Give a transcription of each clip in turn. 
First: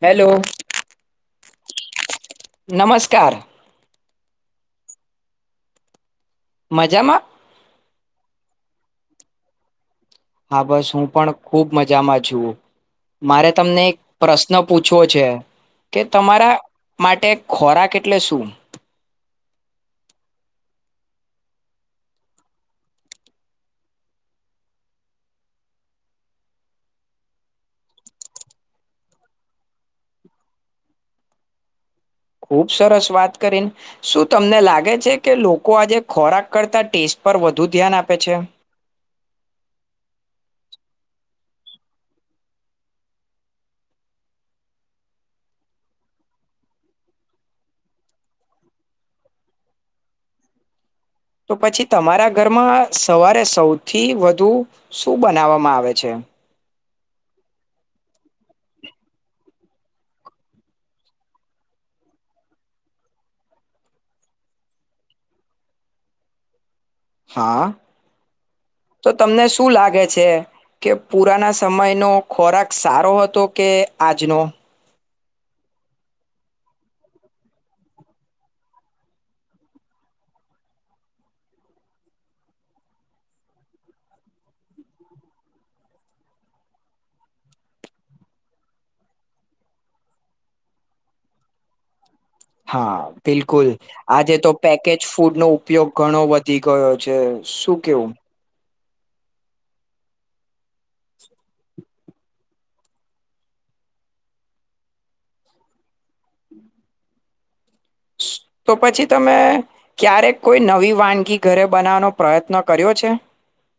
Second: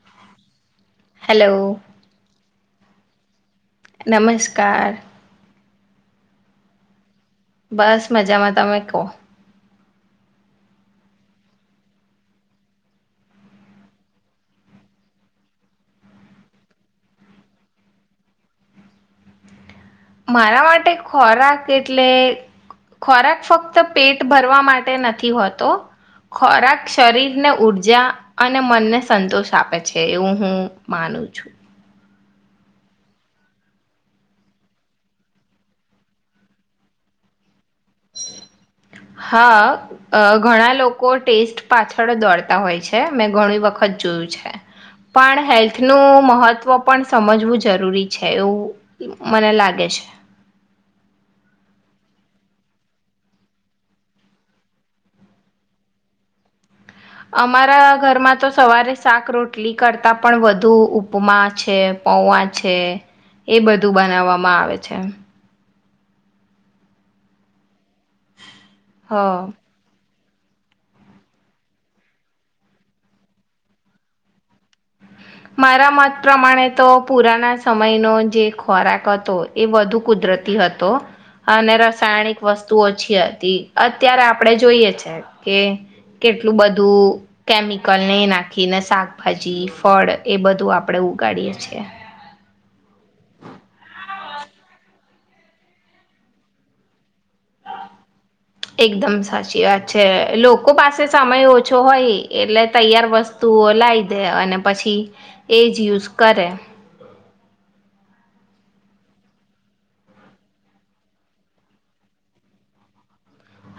Hello hello નમસ્કાર નમસ્કાર મજામાં બસ મજામાં તમે કહો હા બસ હું પણ ખુબ મજામાં છું મારે તમને એક પ્રશ્ન પૂછવો છે કે તમારા માટે ખોરાક એટલે શું મારા માટે ખોરાક એટલે ખોરાક ફક્ત પેટ ભરવા માટે નથી હોતો ખોરાક શરીરને ઊર્જા અને મનને સંતોષ આપે છે એવું હું માનું છું. ખુબ સરસ વાત કરી શું તમને લાગે છે કે લોકો આજે ખોરાક કરતા ટેસ્ટ પર વ હા અ ઘણા લો કો ટેસ્ટ પાછળ દોડતા હોય છે મેં ઘણી વખત જોયું છે પણ હેલ્થનું મહત્વ પણ સમજવું જરૂરી છે એવું મને લાગે છે. તો પછી તમારા ઘરમાં સવારે સૌથી વધુ શું બનાવવામાં આવે છે. અમારા ઘરમાં તો સવારે શાક રોટલી કરતા પણ વધુ ઉપમા છે પૌવા છે એ બધું બનાવવામાં આવે છે. હા તો હ તમને શું લાગે છે કે પુરાના સમયનો ખોરાક સારો હતો કે આજનો મારા મત પ્રમાણે તો પુરાના સમયનો જે ખોરાક હતો એ વધુ કુદરતી હતો અને રસાયણિક વસ્તુ ઓછી હતી અત્યારે આપણે જોઈએ છે કે કેટલું બધું કેમિકલ ને નાખીને શાકભાજી ફળ એ બધું આપણે ઉગાડીએ છીએ. હા બિલકુલ આજે તો પેકેજ ફૂડ નો ઉપયોગ ઘણો વધી ગયો છે શું કેવું એકદમ સાચી વાત છે લોકો પાસે સમય ઓછો હોય એટલે તૈયાર વસ્તુઓ લાવી દે અને પછી એ જ યુઝ કરે તો પછી તમે ક્યારેક કોઈ નવી વાનગી ઘરે બનાવવાનો પ્રયત્ન કર્યો છે.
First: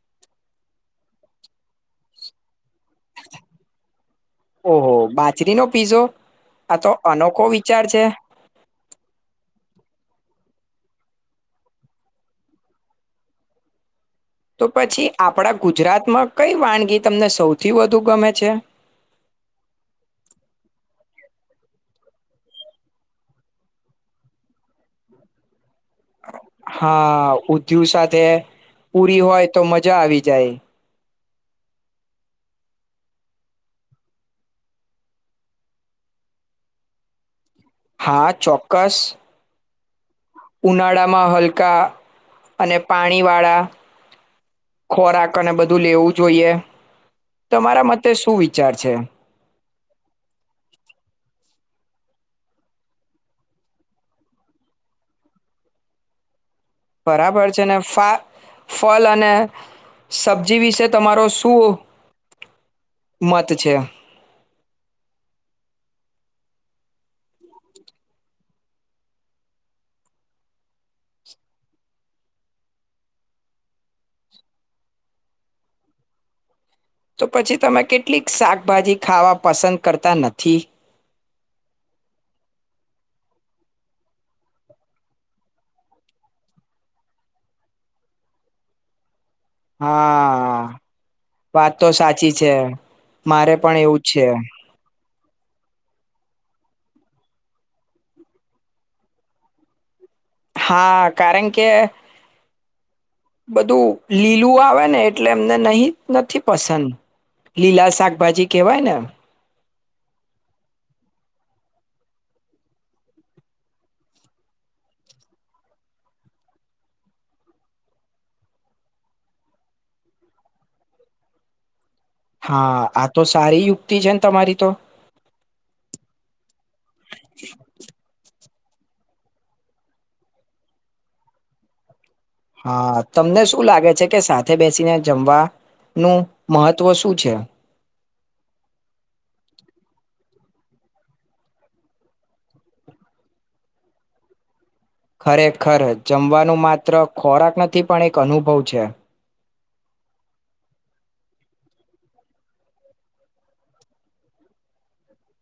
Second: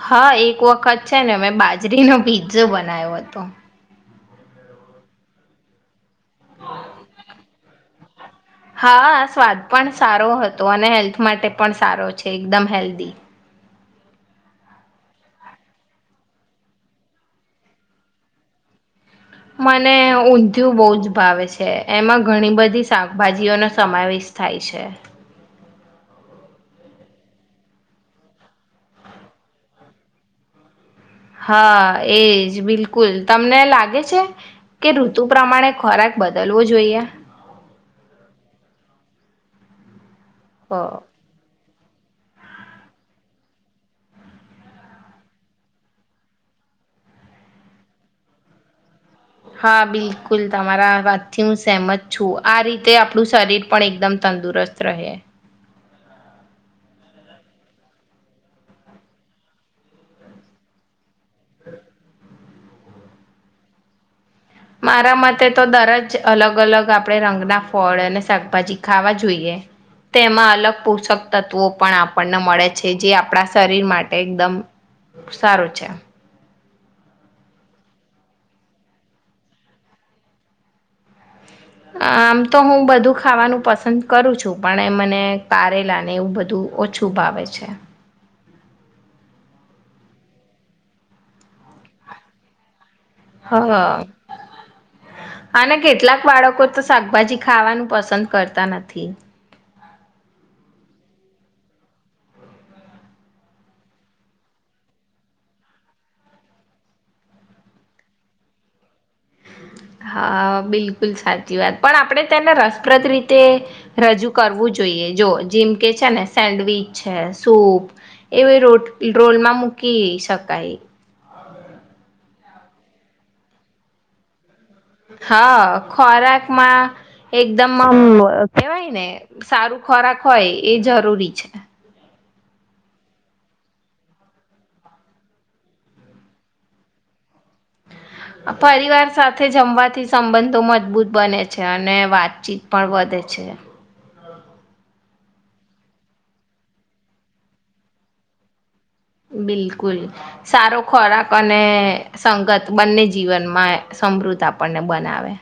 હા એક વખત છે ને મેં બાજરીનો પીઝો બનાવ્યો હતો ઓહો બાજરીનો પીઝો આ તો અનોખો વિચાર છે. હા સ્વાદ પણ સારો હતો અને હેલ્થ માટે પણ સારો છે એકદમ હેલ્ધી તો પછી આપણા ગુજરાતમાં કઈ વાનગી તમને સૌથી વધુ ગમે છે. મને ઊંધિયું બોજ ભાવે છે એમાં ઘણી બધી શાકભાજીઓનો સમાવેશ થાય છે. હા ઉધયુ સાથે પૂરી હોય તો મજા આવી જાય હા એજ બિલકુલ તમને લાગે છે કે ઋતુ પ્રમાણે ખોરાક બદલવો જોઈએ હા ચોક્કસ હ ઉનાળામાં હલ કા અને પાણી વાળા ખોરાક અને બધું લેવું જોઈએ તમારા મતે શું વિચાર છે. હા બિલકુલ તમારા વાતથી હું સહેમત છું આ રીતે આપણું શરીર પણ એકદમ તંદુરસ્ત રહે બરાબર છે ને ફા ફલ અને સબ્જી વિશે તમા રોસુ મત છે મારા મતે તો દરજ અલગ અલગ આપણે રંગના ફળ અને શાકભાજી ખાવા જોઈએ તેમાં અલગ પોષક તત્વો પણ આપણને મળે છે જે આપણા શરીર માટે એકદમ સારું છે. તો પછી તમે કેટલીક શાકભાજી ખાવા પસંદ કરતા નથી. આમ તો હું બધું ખાવાનું પસંદ કરું છું પણ એ મને તારેલા ને એવું બધું ઓછું ભાવે છે. હા વાત તો સાચી છે. હ મારે પણ એવું જ છે અનેને કેટલાક બાળકો તો શાકભાજી ખાવાનું પસંદ કરતા નથી. હા કારણ કે બધું લીલું આવે ને એટલે એમને નહી નથી પસંદ લીલા શાકભાજી કેહેવાય ને હા બિલકુલ સાચી વાત પણ આપણે તેને રસપ્રદ રીતે રજૂ કરવું જોઈએ જો જેમકે છે ને સેન્ડવીચ છે સૂપ એવી રોટ રોલમાં મૂકી શકાય હા આ તો સારી યુક્તિ છે ને તમારી તો હા ખોરાકમાં એકદમ આમ કેવાય ને સારું ખોરાક હોય એ જરૂરી છે. હા તમને શું લાગે છે કે સાથે બેસીને જમવાનું મહત્વ શું છે. પરિવાર સાથે જમવાથી સંબંધો મજબૂત બને છે અને વાતચીત પણ વધે છે. ખરેખર જમવાનું માત્ર ખોરાક નથી પણ એક અનુભવ છે. બિલકુલ સારો ખોરાક અને સંગત બંને જીવનમાં સમૃદ્ધ આપણને બનાવે.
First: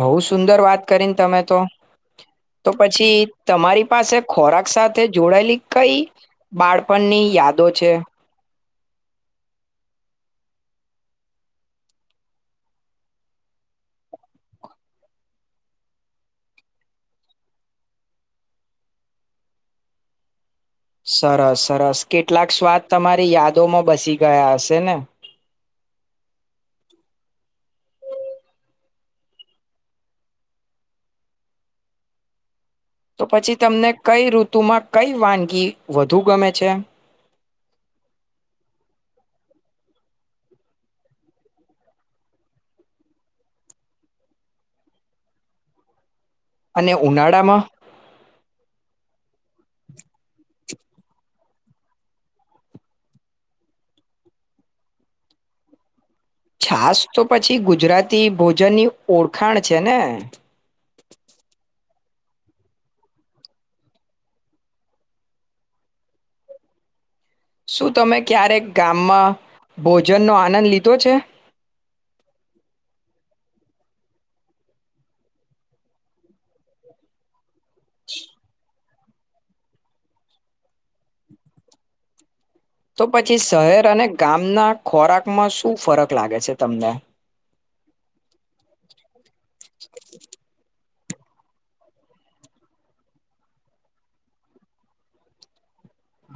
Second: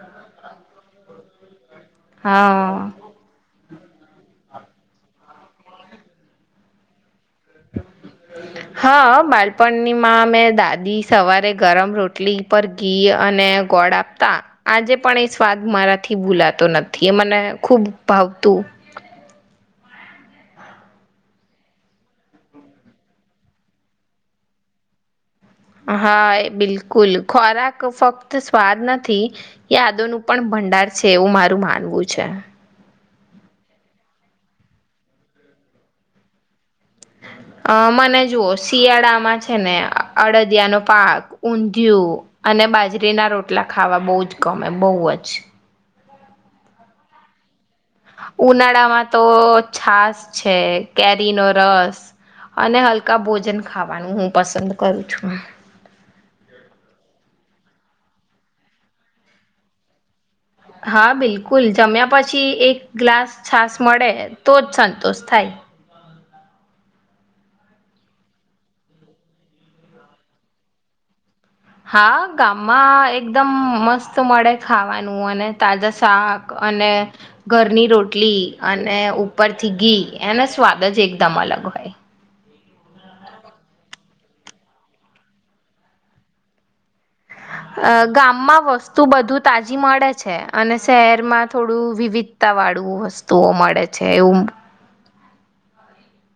બઉ સુંદર વાત કરીને તમે તો. તો હા પછી તમારી પાસે ખોરાક સાથે જોડાયેલી કઈ બાળપણની યાદો છે હા બાળપણનીમાં મેં દાદી સવારે ગરમ રોટલી પર ઘી અને ગોળ આપતા આજે પણ એ સ્વાદ મારાથી ભૂલાતો નથી એ મને ખુબ ભાવતું. સરસ સરસ કેટલાક સ્વાદ તમારી યાદોમાં બસી ગયા હશે ને. હા એ બિલકુલ ખોરાક ફક્ત સ્વાદ નથી યાદો નું પણ ભંડાર છે એવું મારું માનવું છે. તો પછી તમને કઈ ઋતુમાં કઈ વાનગી વધુ ગમે છે? અ મને જુઓ શિયાળામાં છે ને અડદિયાનો પાક ઊંધિયું અને બાજરીના રોટલા ખાવા બહ જ ગમે બહુ જ. અને ઉનાળામાં ઉનાળામાં તો છાસ છે કેરીનોો રસ અને હલકા ભોજન ખાવાનું હું પસંદ કરું છું. છાસ તો પછી ગુજરાતી ભોજનની ઓળખાણ છે ને. હા બિલકુલ જમ્યા પછી એક ગ્લાસ છાસ મળે તો જ સંતોષ થાય. શું તમે ક્યારેક ગામમાં ભોજનનોો આનંદ લીધો છે. હા ગામમાં એકદમ મસ્ત મળે ખાવાનું અને તાજા શાક અને ઘરની રોટલી અને ને ઉપરથી ઘી એને સ્વાદ જ એકદમ અલગ હોય. તો પછી શહેર અને ગામના ખોરાકમાં શું ફરક લાગે છે તમને? અ ગામમાં વસ્તુ બધું તાજી મળે છે અને શહેરમાં થોડું વિવિધતા વાળું વસ્તુઓ મળે છે એવું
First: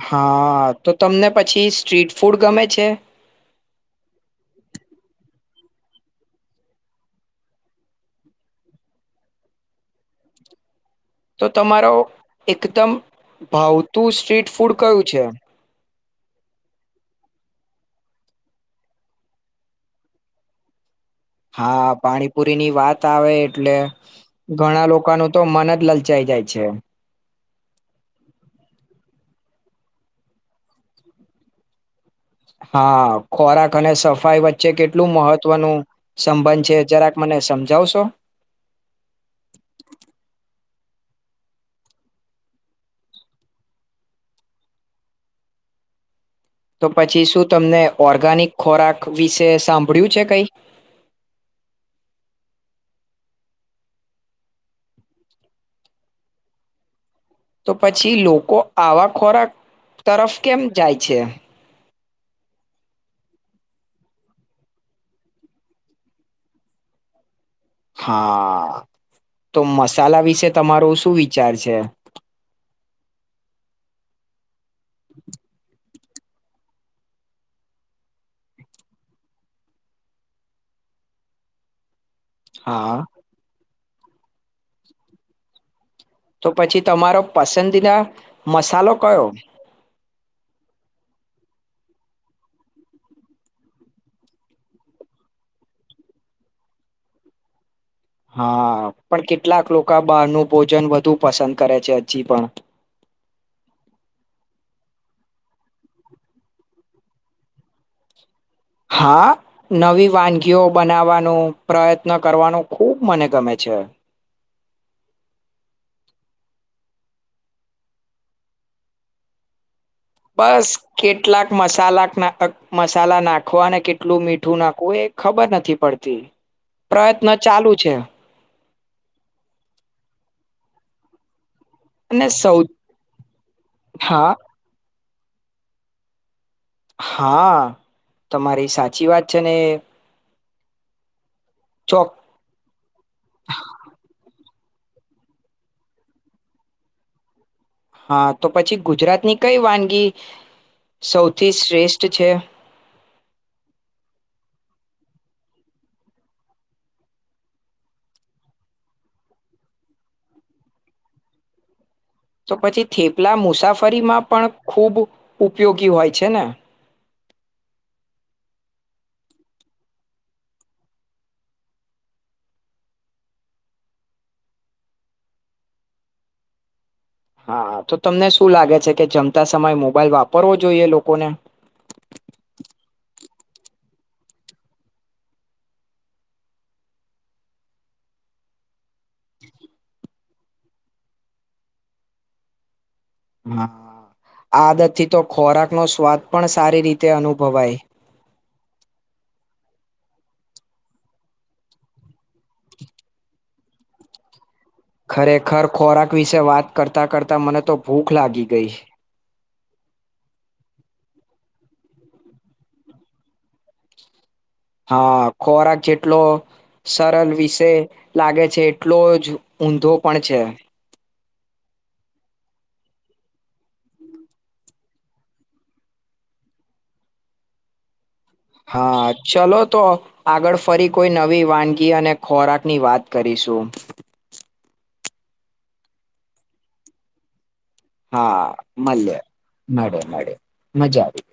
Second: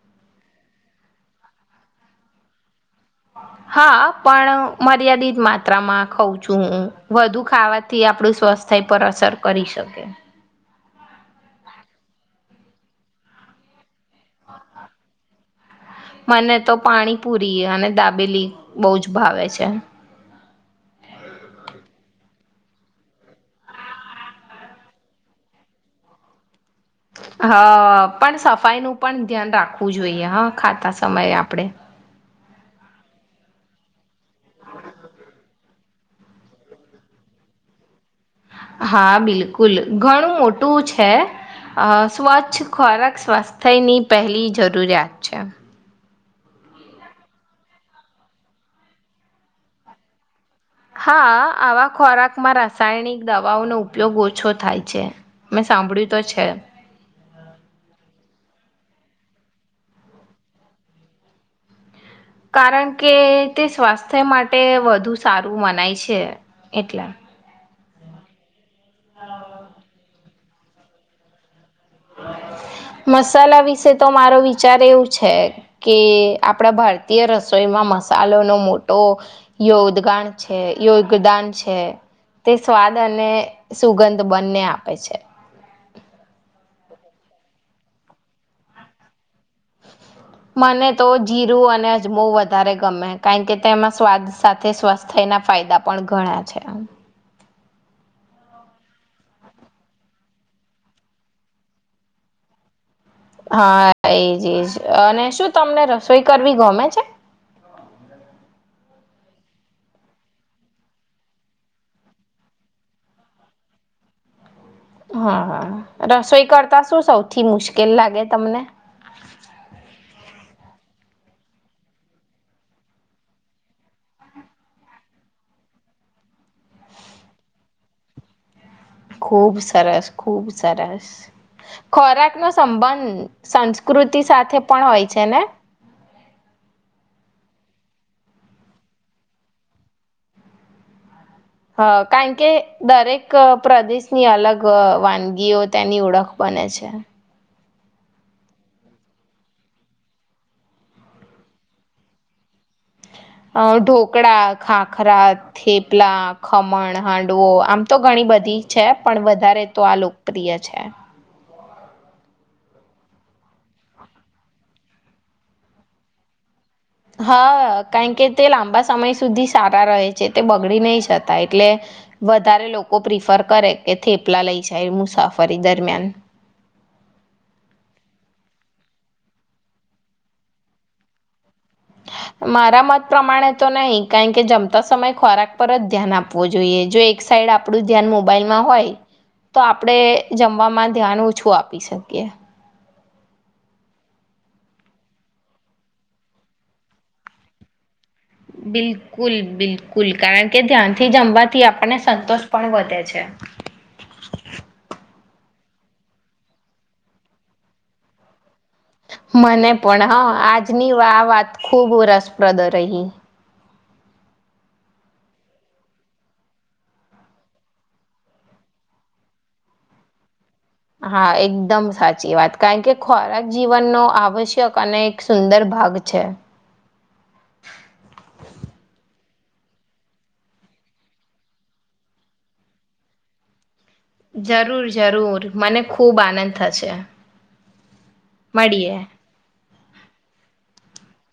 હા તો તમને પછી સ્ટ્રીટ ફૂડ ગમે છે. માત્રમાં ખઉં છું હું વધુ ખાવાથી આપડું સ્વસ્થ પર અસર કરી શકે. તો તમારો એકદમ ભાવ તું સ્ટ્રીટ ફૂડ કયું છે? મને તો પાણી પૂરી અને દાબેલી બહુ જ ભાવે છે. હા પાણીપુરી ની વાત આવે એટલે ઘણા લોકોનું તો મન જ લલચાઈ જાય છે. હ પણ સફાઈનું પણ ધ્યાન રાખવું જોઈએ હા ખાતા સમયે આપણેે હા ખોરાક અને સફાઈ વચ્ચે કેટલું મહત્વનું સંબંધ છે જરાક મને સમજાવશો. હા બિલકુલ ઘણું મોટ ટુ છે અ સ્વચ્છ ખોરાક સ્વાસ્થ્યની પહેલી જરૂરિયાત છે. તો પછી શું તમને ઓર્ગાનીક ખોરાક વિશે સાંભળ્યું છે કઈ હા આવા ખોરાકમાં રાસાયણિક દવાઓનો ઉપયોગ ઓછો થાય છે મેં સાંભળ્યું તો છે. તો પછી લોકો આવા ખોરાક તરફ કેમ જાય છે. કારણ કે તે સ્વાસ્થ્ય માટે વધુ સારું મનાય છે એટલે હા તો મસાલા વિશે તમારો શું વિચાર છે. મસાલા વિશે તો મારો વિચ ચાર એવું છે કે આપણા ભારતીય રસોઈમાં મસાલનો મોટો યોદગાણ છે યોગદાન છે. તે સ્વાદ હા અને સુગંધ બંને આપે છે. તો પછી તમારો પસંદીદા મસાલો કયો મને તો જીરું અને અજમો વધારે ગમે કારણ કે તેમાં સ્વાદ સાથે સ્વસ્થના ફાયદા પણ ઘણા છે એમ હા પણ કેટલાક લોકા બહારનું ભોજન વધુ પસંદ કરે છે હજી પણ હા એજ એજ અને શું તમને રસોઈ કરવી ગમે છે. હા નવી વાનગીઓ બનાવવાનું પ્રયત્ન કરવાનું ખૂબ મને ગમે છે. હા હા રસોઈ કરતા શું સૌથી મુશ્કેલ લાગે તમને બસ કેટલાક મસાલા નાખ મસાલા નાખવા અને કેટલું મીઠું નાખવું એ ખબર નથી પડતી પ્રયત્ન ચાલુ છે. ખુબ સરસ ખુબ સરસ અને ખોરાકનો સૌ સંબંધ સંસ્કૃતિ હા સાથે પણ હોય છેને હા તમારી સાચી વાત છે ને હ ચોક કારણ કે દરેક પ્રદેશની અલગ અ વાનગીઓ તેની ઓળખ બને છે. હા તો પછી ગુજરાતની કઈ વાનગી સૌથી શ્રેષ્ઠ છે. અ ઢોકળા ખાખરા થેપલા ખમણ હાંડવો આમ તો ઘણી બધી છે પણ વધારે તો આ લોકપ્રિય છે. તો પછી થેપલા મુસાફરીમાં પણ ખૂબ ઉપયોગી હોય છે ને હા કારણ કે તે લાંબા સમય સુધી સારા રહે છે તે બગડી નહી જતા એટલે વધારે લોકો પ્રિફર કરે કે થેપલા લઈ જાય મુસાફરી દરમિયાન હા તો તમને શું લાગે છે કે જમતા સમયે મોબાઈલ વાપરવો જોઈએ લોકોને મારા મત પ્રમાણે તો નહી કારણ કે જમતા સમય ખોરાક પર જ ધ્યાન આપવું જોઈએ જો એક સાઈડ આપણું ધ્યાન મોબાઈલમાં હોય તો આપણેે જમવામાં ધ્યાન ઓછું આપી શકીએ. હા આદતથી તો ખોરાકનો સ્વાદ પણ સારી રીતે અનુભવાય બિલકુલ બિલકુલ કારણ કે ધ્યાનથી જમવાથી આપણને સંતોષ પણ વધે છે. [inaudible] ખરેખર ખોરાક વિશે વાત કરતા કરતા મને તો ભૂખ લાગી ગઈ મને પણ હ આજની વા આ વાત ખૂબ રસપ્રદ રહી હા ખોરાક જેટલો સરલ વિષે લાગે છે એટલો જ ઊંધો પણ છે. હા એકદમ સાચી વાત કારણ કે ખોરાક જીવનનો આવશ્યક અને એક સુંદર ભાગ છે. હા ચલો તો આગળ ફરી કોઈ નવી વાનગી અને ખોરાકની વાત કરીશું. જરૂર જરૂર મને ખુબ આનંદ થશે. હા મળીએ. મલીએ. મળે મળે મજા આવી.